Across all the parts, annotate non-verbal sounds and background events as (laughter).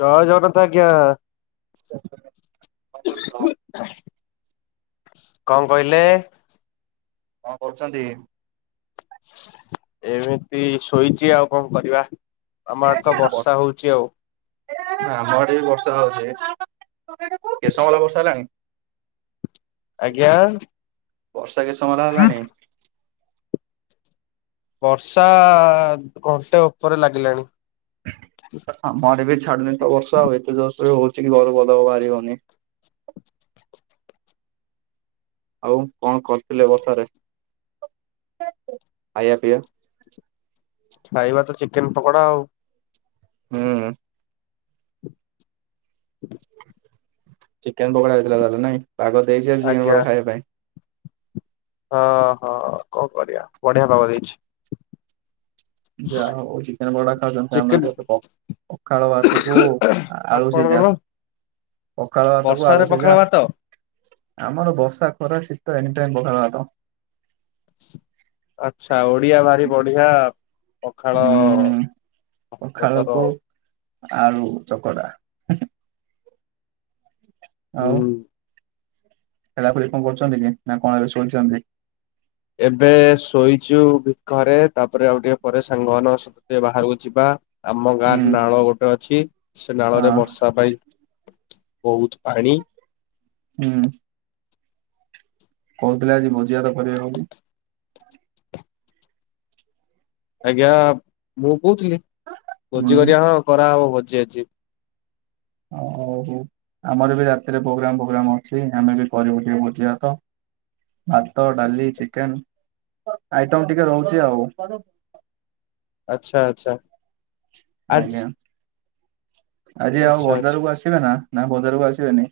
ଜୟ ଜଗନ୍ନାଥ ଆଜ୍ଞା। (inaudible) କଣ କହିଲେ। କଣ କରୁଛନ୍ତି। ଏମିତି ଶୋଇଛି ଆଉ କଣ କରିବା। ଆମ ଆଡେ ତ ବର୍ଷା ହଉଛି ଆଉ। ଆମ ଏଡେ ବି ବର୍ଷା ହଉଛି କେତେସମୟ ହେଲା ବର୍ଷା ହେଲାଣି। ଆଜ୍ଞା। ବର୍ଷା କେତ୍ ସମୟ ହେଲା ହେଲାଣି। ବର୍ଷା ଘଣ୍ଟେ ଉପରେ ଲାଗିଲାଣି। ଆମ ଆଡେ ବି ଛାଡୁନି ତ ବର୍ଷା ଆଉ ଏତେ ଜୋର୍ ସେ ହଉଛି କି ଘରୁ ପଦାକୁ ବାହାରି ହଉନି। ଆଉ କଣ କରିଥିଲି ବଷାରେ ଖାଇବା ପିଇବା। ଖାଇବା ତ ଚିକେନ ପକୋଡା ଆଉ ହୁଁ। ଚିକେନ ପକୋଡା ହେଇଥିଲା ତାହଲେ ନାଇଁ ପାଗ ଦେଇଛି ଆଜି ଚିକେନ ଆଜ୍ଞା ପକୋଡା ଖାଇବା ପାଇଁ। ହଁ ହଁ କଣ କରିବା ବଢିଆ ପାଗ ଦେଇଛି। ଯା ହଉ ଚିକେନ ପକଡା ଖାଉଛନ୍ତି ଆମ ଚିକେନ (unintelligible) ପଖାଳ ଭାତକୁ ଆଳୁ ସିଝା। ଆପଣଙ୍କର ପଖାଳ ଭାତ କୁ ବର୍ଷାରେ ଆଳୁ ପଖାଳ ସିଝା ଭାତ ଆମର ବର୍ଷା ଖରା ଶୀତ ଏନି ଟାଇମ ପଖାଳ ଭାତ। ଶି ଆଚ୍ଛା ଓଡିଆ ଭାରି ବଢିଆ। ପଖାଳ ହୁଁ ପଖାଳକୁ ତାର ଆଳୁ ଚକଡା ହୁଁ। ଖେଳା ଖେଳି କଣ କରୁଛନ୍ତି କି ନା କଣ ଏରେ ଶୋଇଛନ୍ତି। ଏବେ ଶୋଇଛୁ ଭିକରେ ତାପରେ ଆଉ ଟିକେ ପରେ ସାଙ୍ଗ ଟିକେ ବାହାରକୁ ଯିବା। ଆମ ହୁଁ ଗାଁରେ ନାଳ ଗୋଟେ ଅଛି ସେ ନାଳରେ ହଁ ବର୍ଷା ପାଇଁ ବହୁତ ପାଣି। ହୁଁ। କହୁଥିଲେ ଆଜି ଭୋଜି ଭାତ କରିବେ ବୋଲି। ଆଜ୍ଞା ମୁଁ କହୁଥିଲି ଭୋଜି ହୁଁ କରିବା ହଁ କରାହବ ଭୋଜି ଆଜି ଆଉ ଆମର ବି ରାତିରେ ପ୍ରୋଗ୍ରାମ ଫୋଗ୍ରାମ ଅଛି। ଆମେ ବି କରିବୁ ଟିକେ ଭୋଜି ଭାତ। ଭାତ ଡାଲି ଚିକେନ୍ ଆଇଟମ ଟିକେ ରହୁଛି ଆଉ। ଆଚ୍ଛା ଆଚ୍ଛା। ଆଜି ଆଜ୍ଞା ଆଜି ଆଉ ଆଚ୍ଛା ଆଚ୍ଛା ବଜାରକୁ ଆସିବେ ନା ନା ବଜାରକୁ ଆସିବେନି।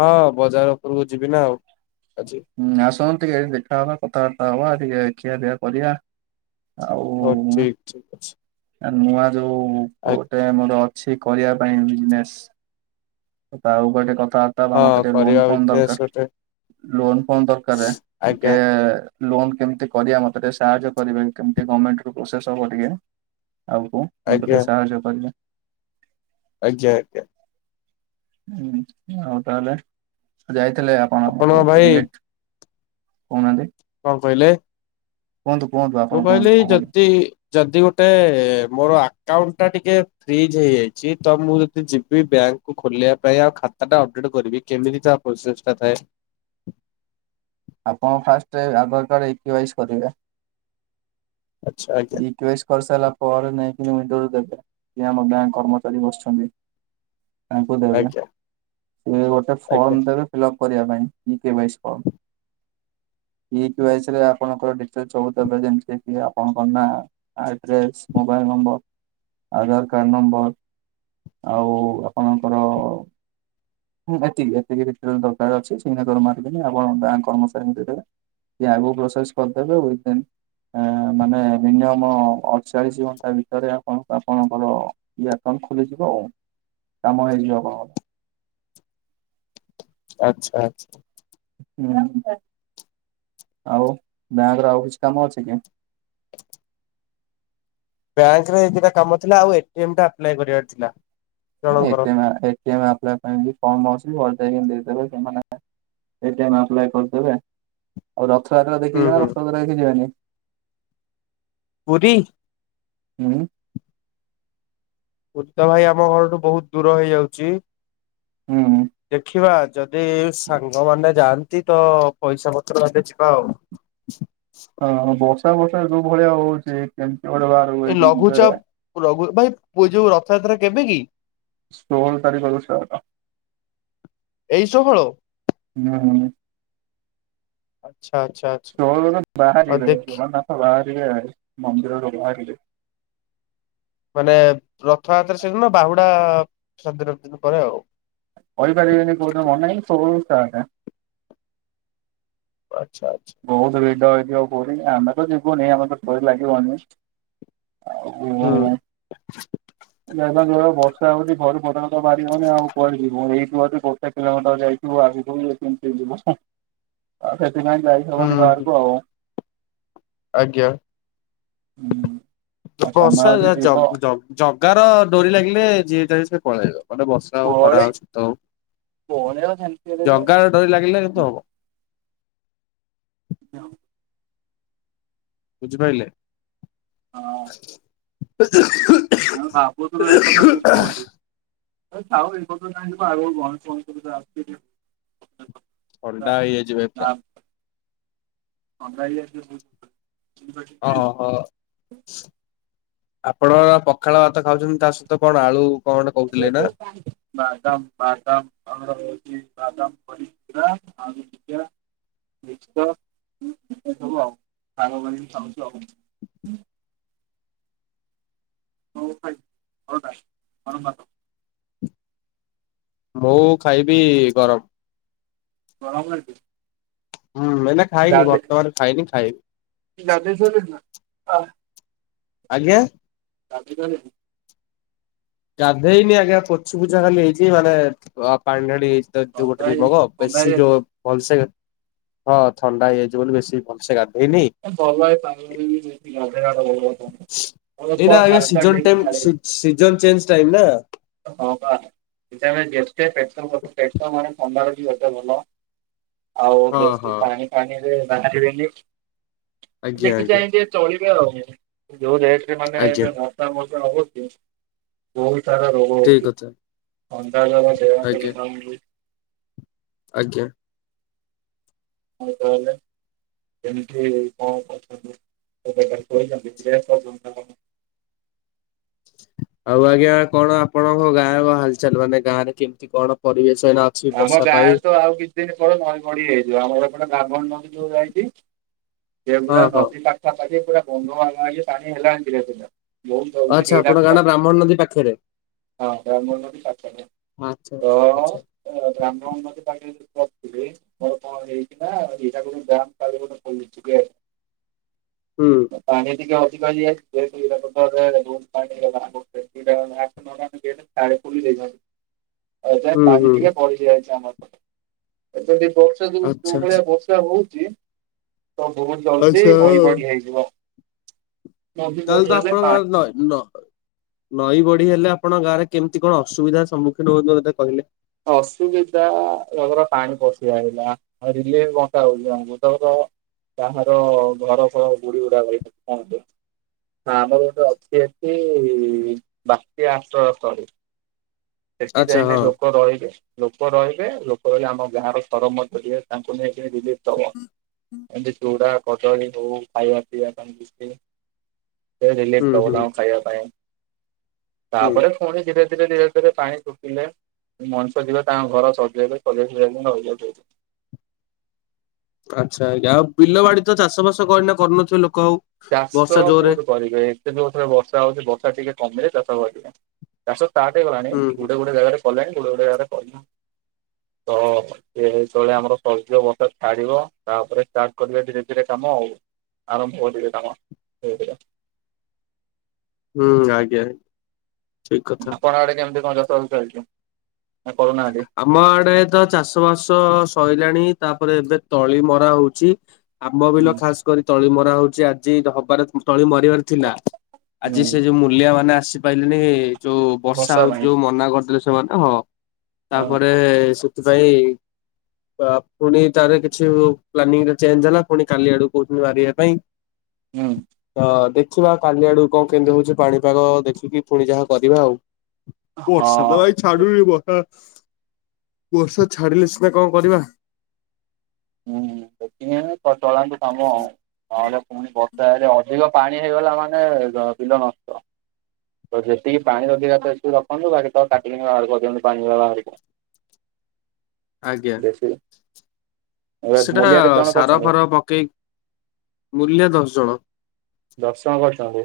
ହଁ ବଜାର ଉପରକୁ ଯିବି ନା ଆଉ ଆଜି। ହୁଁ ଆସନ୍ତୁ ଟିକେ ଏଇଠେ ଦେଖାହବା, କଥାବାର୍ତ୍ତା ହବା ଟିକେ ଖିଆ ପିଆ କରିବା ଆଉ ହଉ ଠିକ୍ ଠିକ୍ ଅଛି। ଆ ନୂଆ ଯୋଉ ଆ ଗୋଟେ ମୋର କିଛି କରିବା ପାଇଁ ବିଯିନେସ ଆଉ ଗୋଟେ କଥା ବାବା ମତେ ହଁ ଟିକେ ଲୋନ୍ କରିବା କଣ ବିଜନେସ ଗୋଟେ ଦରକାର ଲୋନ୍ କଣ ଦରକାର ଆଜ୍ଞା ଟିକେ ଲୋନ କେମିତି କରିବା ମତରେ ସାହାଯ୍ୟ କରିବେ କେମତି ଗମେଣ୍ଟ ରୁ ପ୍ରୋସେସ ହବ ଟିକେ ଆଉ କ ମୁଁ ଟିକେ ଆଜ୍ଞା ସାହାଯ୍ୟ କରିବେ। ଆଜ୍ଞା ଆଜ୍ଞା। ହୁଁ ଆଉ ତାହେଲେ ଯାଇଥିଲେ ଆପଣ ଆପଣଙ୍କ କୋଉଠି ଭାଇ ରିଲେଟ କହୁନାହାନ୍ତି। କଣ କହିଲେ କୁହନ୍ତୁ କୁହନ୍ତୁ, ଆ ମୁ କହିଲି ଯଦି ଯଦି ଗୋଟେ ମୋର ଆକାଉଣ୍ଟ ଟା ଟିକେ ଫ୍ରିଜ ହେଇଯାଇଛି ତ ମୁଁ ଯଦି ଯିବି ବ୍ୟାଙ୍କ କୁ ଖୋଲିବା ପାଇଁ ଆଉ ଖାତା ଟା ଅପଡେଟ କରିବି କେମିତି ତା ପ୍ରୋସେସ ଟା ଥାଏ। ଆପଣ ଫାଷ୍ଟରେ ଆଧାର କାର୍ଡ ଇ କେ ୱାଇସ୍ କରିବେ। ଆଛା ଆଜ୍ଞା। କେସ କରିସାରିଲା ପରେ ନେଇକି ମୁଁ ଦେ କି ଆମ ଗାଁ କର୍ମଚାରୀ ବସିଛନ୍ତି। ତାଙ୍କୁ ଦେବେ ଆଜ୍ଞା ସେ ଗୋଟେ ଆଜ୍ଞା ଫର୍ମ ଦେବେ ଫିଲପ୍ କରିବା ପାଇଁ ଇ କେ ୟା ସି ଫର୍ମ ଇ କେ ୟା ସି ରେ ଆପଣଙ୍କ ଡିଟେଲ ସବୁ ଦେବେ ଯେମିତି କି ଆପଣ address mobile number Aadhaar card number (unintelligible) ଆଉ ଆପଣଙ୍କର ହୁଁ ଏତିକି ଏତିକି ରେ ଦରକାର ଅଛି ସିଗନେଚର ମାରିବେନି ଆପଣ ବ୍ୟାଙ୍କ କର୍ମଚାରୀଙ୍କୁ ଦେଇଦେବେ। ସିଏ ଆଗକୁ ପ୍ରସେସ କରିଦେବେ (inaudible) ମାନେ ମିନିମମ ଅଠଚାଳିଶ ଘଣ୍ଟା ଭିତରେ ଆପଣ ଆପଣଙ୍କର ଇଏ ଆକାଉଣ୍ଟ ଖୋଲିଯିବ ଓ କାମ ହେଇଯିବ ଆପଣଙ୍କ। ଆଚ୍ଛା ଆଚ୍ଛା ହୁଁ ଆଉ ବ୍ୟାଙ୍କ ର ଆଉ କିଛି କାମ ଅଛି କି? ବ୍ୟାଙ୍କରେ ଏ ଦି ଟା କାମ ଥିଲା ଆଉ ଏ ଟି ଏମ୍ ଟା ଆପ୍ଲାଏ କରିବାର ଥିଲା। ଏ ଜଣଙ୍କର T M A T M apply ପାଇଁ ବି ଫର୍ମ ଅଛି ଫର୍ମ ଅଛି ଫର୍ମ ଭରି ଦେଇଦେବେ ସେମାନେ ଏ ଟି ଏମ୍ ଆପ୍ଲାଏ କରିଦେବେ। ଆଉ ରଥଯାତ୍ରା ଦେଖି ହୁଁ ଯିବା ନା ହୁଁ ରଥଯାତ୍ରା ଦେଖି ଯିବାନି। ପୁରୀ ହୁଁ ପୁରୀ ତ ଭାଇ ଆମ ଘରଠୁ ବହୁତ ଦୂର ହେଇଯାଉଛି। ହୁଁ ଦେଖିବା ଯଦି ସାଙ୍ଗମାନେ ଯାଆନ୍ତି ତ ପଇସା ପତ୍ର ହେଲେ ଯିବା ଆଉ। ହଁ ବର୍ଷା ବର୍ଷା ଯୋଉ ଭଳିଆ ହଉଛି କେମିତି ବଡିବା। ଏ ଲଘୁଚାପ ଲଘୁ ଭାଇ ପୂ ଯୋଉ ରଥଯାତ୍ରା କେବେ କି? ସୋହଳ ତାରିଖରୁ ଷ୍ଟାର୍ଟ ଏଇ ଶୋହଳ ହୁଁ ହୁଁ ଆଚ୍ଛା ଆଚ୍ଛା। ଆଚ୍ଛା ଶୋହଳ ରୁ ଆଉ ବାହାରିବେ ଦେଖି ବାହାରିବେ ମନ୍ଦିରରୁ ବାହାରିଲେ। ମାନେ ରଥଯାତ୍ରା ସେଦିନ ବାହୁଡା ସାତ ଦିନ ପରେ ଆଉ। କହିପାରିବିନି କୋଉ ଦିନ ମନା ନାଇଁ ଷୋହଳରୁ ଷ୍ଟାର୍ଟ। ଆଚ୍ଛା ଆଚ୍ଛା। ବହୁତ ଭିଡ ହେଇଥିବ ପୁରୀ ଆମେ ତ ଯିବୁନି ଆମେ ତ ଡୋରି ଲାଗିବନି ଆଉ। ହଁ ଯାଇ ଯାଇ ଯୋ ଭଳିଆ ବର୍ଷା ହଉଛି ଘରୁ ପଦାରୁ ବାହାରିବନି ଆଉ କୁଆଡେ ଯିବୁ। ଏଇଠୁ ବର୍ଷା କିଲୋମିଟର ଯାଇଛି। ଆସିବ କେମିତି ଯିବା ସେଥିପାଇଁ ଯାଇ ହୁଁ ହବନି ହୁଁ ବାହାରକୁ ଆଉ। ଆଜ୍ଞା ହୁଁ ଆଉ ତମେ ବର୍ଷା ଯଦି ଜ ଜ ଯିବ ଜ ଜଗାର ଡୋରି ଲାଗିଲେ ଯିଏ ଯାଏ ସେ ପଳେଇବ ମାନେ ବର୍ଷା ହଉ ପଳେ ଖରା ହଉ ଶୀତ ହଉ ପଳେଇବ ସେମିତି ହେଲେ ଯେ ଜଗାର ଡରି ଲାଗିଲା କିନ୍ତୁ ହବ। ହଁ ବୁଝିପାରିଲେ। ହଁ (inaudible) ନା ଭାବୁଥିଲୁ ଏ କଥା ଯିବୁ ବୋଲି। ଆ (unintelligible) ଅଣ୍ଡା ହେଇଯାଇଛି ଭାଇ ପୁରା। ଥଣ୍ଡା ହେଇଯାଇଛି (unintelligible) ବହୁତ ହଁ ହ। ଆପଣ ପଖାଳ ଭାତ ଖାଉଛନ୍ତି ତା ସହିତ କଣ ଆଳୁ? କଣ ଗୋଟେ ଆ କହୁଥିଲେ ନା (unintelligible) ବାଦାମ, ବାଦାମ ଆମର ହଉଚି ବାଦାମ ବଡ଼ିଚୋରା, ଆଳୁସିଝା (unintelligible) ଆଉ ଶାଗ କରିକି ଖାଉଛୁ ଆଉ। (unintelligible) ମୁଁ ଖାଇବି ଗରମ। ଗରମ ଖାଇବୁ? ହୁଁ ମୁଁ ଏଇନା ଖାଇନି ବର୍ତ୍ତମାନ ଖାଇନି ଖାଇବି। ଗାଧେଇ ସାରିଲେଣି ନା। (unintelligible) ଆଜ୍ଞା। ଗାଧେଇ ସାରିଲେଣି? ଗାଧେଇନି ଆଜ୍ଞା ପୋଛି ପୁଛା ଖାଲି ହେଇଛି ମାନେ ପାଣି ଢାଳି ହେଇଛି। ଯୋଉ ଥଣ୍ଡା ଗୋଟେ ଦି ହେଇଯାଇଛି ମଗ ଥଣ୍ଡା ବେଶୀ ହେଇଯାଇଛି। ଯୋଉ ଭଲସେ ହଁ ଥଣ୍ଡା ହେଇଯାଇଛି ବୋଲି ବେଶୀ ଭଲସେ ଗାଧେଇ ଭଲ ହେଇ ଏଇନା ଆଜ୍ଞା season time (unintelligible) season change time ନା। ହଁ ବା ଯେତେ (unintelligible) ପେଟ ପେଟ ମାନେ ଥଣ୍ଡା ଗୋଟେ ଭଲ ଆଉ ହଁ ବେସି ହଁ ପାଣି ଫାଣିରେ ବାହାରିବେନି ଆଜ୍ଞା ଦେଖି ଆଜ୍ଞା ଚାହିଁ ଟିକେ ଚଳିବେ ଆଉ ଯୋଉ ରେଟରେ ମାନେ ଆଜ୍ଞା ଏବେ (unintelligible) ବହୁତ ସାରା ରୋଗ ଠିକ ହଉଛି କଥା ଥଣ୍ଡା ଜର ଆଜ୍ଞା (unintelligible) ଆଜ୍ଞା। ହଉ ତାହେଲେ କେମିତି କଣ କରୁଛନ୍ତି? (unintelligible) ଆଉ ଆଜ୍ଞା କଣ ଆପଣଙ୍କ ଗାଁ ହାଲଚାଲ ମାନେ ଗାଁ ରେ କେମିତି କଣ ପରିବେଶ ଏଇନା। ଅଛି ଆମ ବର୍ଷା ପାଇଁ ଗାଁରେ ତ ଆଉ କିଛି ଦିନ ପରେ ନଈ ବଢ଼ୀ ହେଇଯିବ ଆମରଏପଟେ ବ୍ରାହ୍ମଣୀ ନଦୀ ଯୋଉ ଯାଇଛି। ସେ ହଁ ପୁରା ହଁ ନଦୀ ପାଖା ପାଖି ପୁରା ବନ୍ଧ ବନ୍ଧ ପାଖାପାଖି ପାଣି ହେଲାଣି ଧିରେ ଆଚ୍ଛା ଧିରେ। ଆପଣଙ୍କ ଗାଁ ଟା (unintelligible) ବ୍ରାହ୍ମଣ ନଦୀ ପାଖରେ ହଁ ବ୍ରାହ୍ମଣୀ ନଦୀ ପାଖରେ ଆଚ୍ଛା ଆଚ୍ଛା ଆଚ୍ଛା ତ। ତ ବ୍ରାହ୍ମଣୀ ନଦୀ ପାଣିରେ ମୁଁ ପଶିଥିଲି। ମୋର କଣ ହେଇଛି ନା, ହେଇଟାକୁ ନେଇ (unintelligible) ହୁଁ। ପାଣି ଟିକେ ଅଧିକ ହେଇଯାଇଛି (unintelligible) (unintelligible) ଆ ଯାଇଁ ହୁଁ ପାଣି ହୁଁ ଟିକେ ବଢି ଯାଇଛି ଆମର ଏ ପଟେ ଯଦି ବର୍ଷ ଯୋ ଆଚ୍ଛା ଯୋଉଁ ଆଚ୍ଛା ଭଳିଆ ବର୍ଷା (unintelligible) ବର୍ଷା ହଉଛି ତ ବହୁତ ଜଲଦି ନଈ ଆଚ୍ଛା। ବଢି ହେଇଯିବ। ନଦୀ ତାହାଲେ ବଢି ତ ହେଲେ ପାଣି ଆପଣଙ୍କ ନଈ ନ ନଈ ବଢି ହେଲେ ଆପଣଙ୍କ ଗାଁରେ କେମିତି କଣ ଅସୁବିଧାର ସମ୍ମୁଖୀନ ହଉଛନ୍ତି ମତେ କହିଲେ? ଅସୁବିଧା (unintelligible) ପାଣି ପଶି ଆଇଲା। ରିଲିଫ ବଣ୍ଟା ହଉଛି (unintelligible) କାହାର ଘର ଦ୍ୱାର ବୁଡିବୁଡା ଯାଇଛି ପାଣିରେ। ଆମର ଗୋଟେ ଅଛି ଏଠି ବାତ୍ୟା ଆଶ୍ରୟ ସ୍ଥଳୀ। ସେଠି ଆଚ୍ଛା ଯାଇକି ହଁ ଲୋକ ରହିବେ। ଲୋକ ରହିବେ ଲୋକ ରହିଲେ ଆମ ଗାଁର ସରପଞ୍ଚ ତାଙ୍କୁ ନେଇକି ରିଲିଫ୍ ଦବ। ଏମିତି ଚୁଡା କଦଳୀ ହଉ ଖାଇବା ପିଇବା ପାଇଁ ବିସ୍କିଟ। ଏରିଲିଫ୍ ହୁଁ ହୁଁ ଦୋଉନାହୁ ଖାଇବା ପାଇଁ ହୁଁ ତାପରେ ପୁଣି ଧୀରେ ଧୀରେ ଧୀରେ ତେରେ ପାଣି ଶୁଖିଲେ ମଣିଷ ଯିବେ ତାଙ୍କ ଘର ସଜେଇବେ ସଜେଇ ସଜାଇ ରହିବେ। ଆଚ୍ଛା ଆଉ ବିଲବାଡି ତ ଚାଷ ବାସ କରୁନଥିବେ ଲୋକ ଆଉ? ଚାଷ ବର୍ଷା ଜୋରରେ କୋଉଠୁ କରିବେ ଏତେ ଯୋଉଁ ଥରେ ବର୍ଷା ହଉଛି ବର୍ଷା ଟିକେ କମିଲେ ଚାଷ କରିବେ। ଚାଷ ଷ୍ଟାର୍ଟ ହେଇଗଲାଣି ହୁଁ ଗୋଟେ ଗୋଟେ ଜାଗାରେ କଲେଣି ଗୋଟେ ଗୋଟେ ଜାଗାରେ କରିନାହାନ୍ତି। ତ ସେ ଯେତେବେଳେ ଆମର (unintelligible) ଛାଡିବ ତାପରେ ଷ୍ଟାର୍ଟ କରିବେ ଧୀରେ ଧୀରେ କାମ ଆଉ। ଆରମ୍ଭ କରିଦେବେ କାମ ଧୀରେ ଧୀରେ। ହୁଁ ଆଜ୍ଞା। ଠିକ କଥା। ଆପଣ ଆଡେ କେମିତି କଣ ଚାଷ ବାସ ଚାଲିଚି ନାଁ କରୁନାହାନ୍ତି? ଆମ ଆଡେ ତ ଚାଷ ବାସ ସଇଲାଣି ତାପରେ ଏବେ ତଳି ମରା ହଉଚି। ଆମ ବିଲ ହୁଁ ଖାସ୍ କରି ତଳି ମରା ହଉଚି ଆଜି ହବାର ତଳି ମରିବାର ଥିଲା। ହୁଁ ଆଜି ସେ ଯୋଉ ମୂଲିଆ ମାନେ ଆସିପାରିଲେନି ଯୋଉ ବର୍ଷା ହଉଚି ଯୋଉ ମନା କରିଦେଲେ ସେମାନେ ହଁ। ହଁ ତାପରେ ସେଥିପାଇଁ ତାପ୍‌ ପୁଣି ତାର କିଛି ପ୍ଲାନିଂ ଟା ଚେଞ୍ଜ ହେଲା ପୁଣି କାଲି ଆଡକୁ କହୁଛନ୍ତି ମାରିବା ପାଇଁ। ହୁଁ। ତ ଦେଖିବା କାଲି ଆଡୁକୁ କଣ କେମିତି ହଉଚି ପାଣିପାଗ ଦେଖିକି ପୁଣି ଯାହା କରିବା ଆଉ। ବର୍ଷା ତ ହଁ। ଭାଇ ସେଇ ଛାଡୁନି ବର୍ଷା ବର୍ଷା ଛାଡିଲେ ସିନା କଣ କରିବା। ହୁଁ ଦେଖି ଜଳାନ୍ତୁ କାମ ଆଉ (unintelligible) ର୍ଷା ହେଲେ ଅଧିକ ପାଣି ହେଇଗଲା ମାନେ ବିଲ ନଷ୍ଟ। ତ ଯେତିକି ପାଣି ରଖିବା କଥା ତ ସେତିକି ରଖନ୍ତୁ ବାକି ତ କାଢି ବାହାର କରିଦିଅନ୍ତୁ ପାଣି ବାହାରକୁ। ଆଜ୍ଞା। ବେଶୀ ଏବେ ସେଟା ମୂଲିଆ କେତେ ଜଣ ସାର କରିଛନ୍ତି ଫାର ପକେଇ ମୂଲିଆ ଦଶ୍ ଜଣ। ଦଶ ଜଣ କରିଚନ୍ତି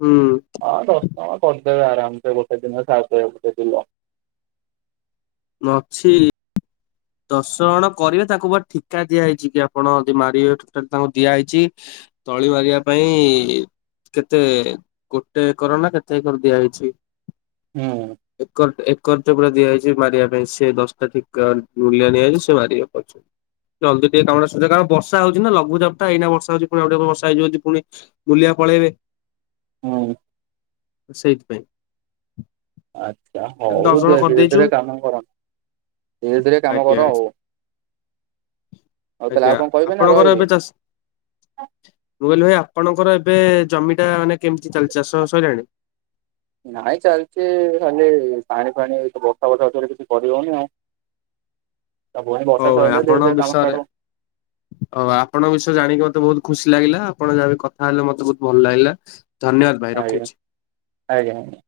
ହୁଁ ହଁ ଦଶ ହଁ କରିଦେବେ ଆରାମସେ ଗୋଟେ ଦିନ ସାରିଦେବେ ଗୋଟେ ବିଲ। ମୁଁ ଅଛି। ଦଶ ଜଣ କରିବେ ତାକୁ ପ ଠିକା ଦିଆ ହେଇଛି କି ଆପଣ ଯଦି ମାରିବେଟା ତାଙ୍କୁ ଦିଆହେଇଛି। ତଳି ମାରିବା ପାଇଁ କେତେ ଗୋଟେ ଏକର ନାଁ କେତେ ଏକର ଦିଆ ହୋଇଛି। ହୁଁ। ଏକର ଏକର ଟ ପୁରା ଦିଆଯାଇଛି ମାରିବା ପାଇଁ ସେ ଦଶଟା ଠିକ ମୁଲ୍ୟା ନିଆଜାଇଚି ସେ ମାର ପାଛ ଜଲ୍ଦି ଟିକେ କାମ ଟା ସରିବ କାରଣ ବର୍ଷା ହଉଚି ନାଁ ଲଘୁଚାପଟା ଏଇନା ବର୍ଷା ହୋଉଚି ପୁଣି ଆଉ ଟିକେ ଗଲେ ବର୍ଷ ହେଇଯିବା ପୁଣି। ମୂଲିଆ ପଳେଇବେ। ହୁଁ। ସେଇଥିପାଇଁ। ଆଚ୍ଛା ଦଶ ହଉ ଜଣ ଧୀରେ କରିଦେଇଛୁ ଧୀରେ କାମ କର। ଧୀରେ ଧୀରେ କାମ ଆଜ୍ଞା କର ଆଉ ଆଉ ତାହେଲେ ଆଜ୍ଞା ଆଉ କଣ କହିବେ ନା ଆପଣଙ୍କର ରହିବି? ଏବେ ଚାଷ ମୁଁ କହିଲି ଭାଇ ଆପଣଙ୍କର ଏବେ ଜମିଟା ମାନେ କେମିତି ଚାଲିଚି ଚାଷ ସରିଲାଣି? ନାଇଁ ଚାଲିଚି ଖାଲି ପାଣି ଫାଣି ଏ ବର୍ଷା ବର୍ଷାରେ କିଛି କରିହଉନି ଆଉ। ତ ପୁଣି ବର୍ଷା ସରିଲେ ଧୀରେ ଧୀରେ କାମ ଷ୍ଟାର୍ଟ ହବ। ଓ ଆପଣଙ୍କ ବିଷୟ ଜାଣିକି ମତେ ବହୁତ ଖୁସି ଲାଗିଲା। ଆପଣ ଯାହାବି କଥା ହେଲେ ମତେ ବହୁତ ଭଲ ଲାଗିଲା। ଧନ୍ୟବାଦ ଭାଇ ରଖୁଚି। ଆଜ୍ଞା ଆଜ୍ଞା।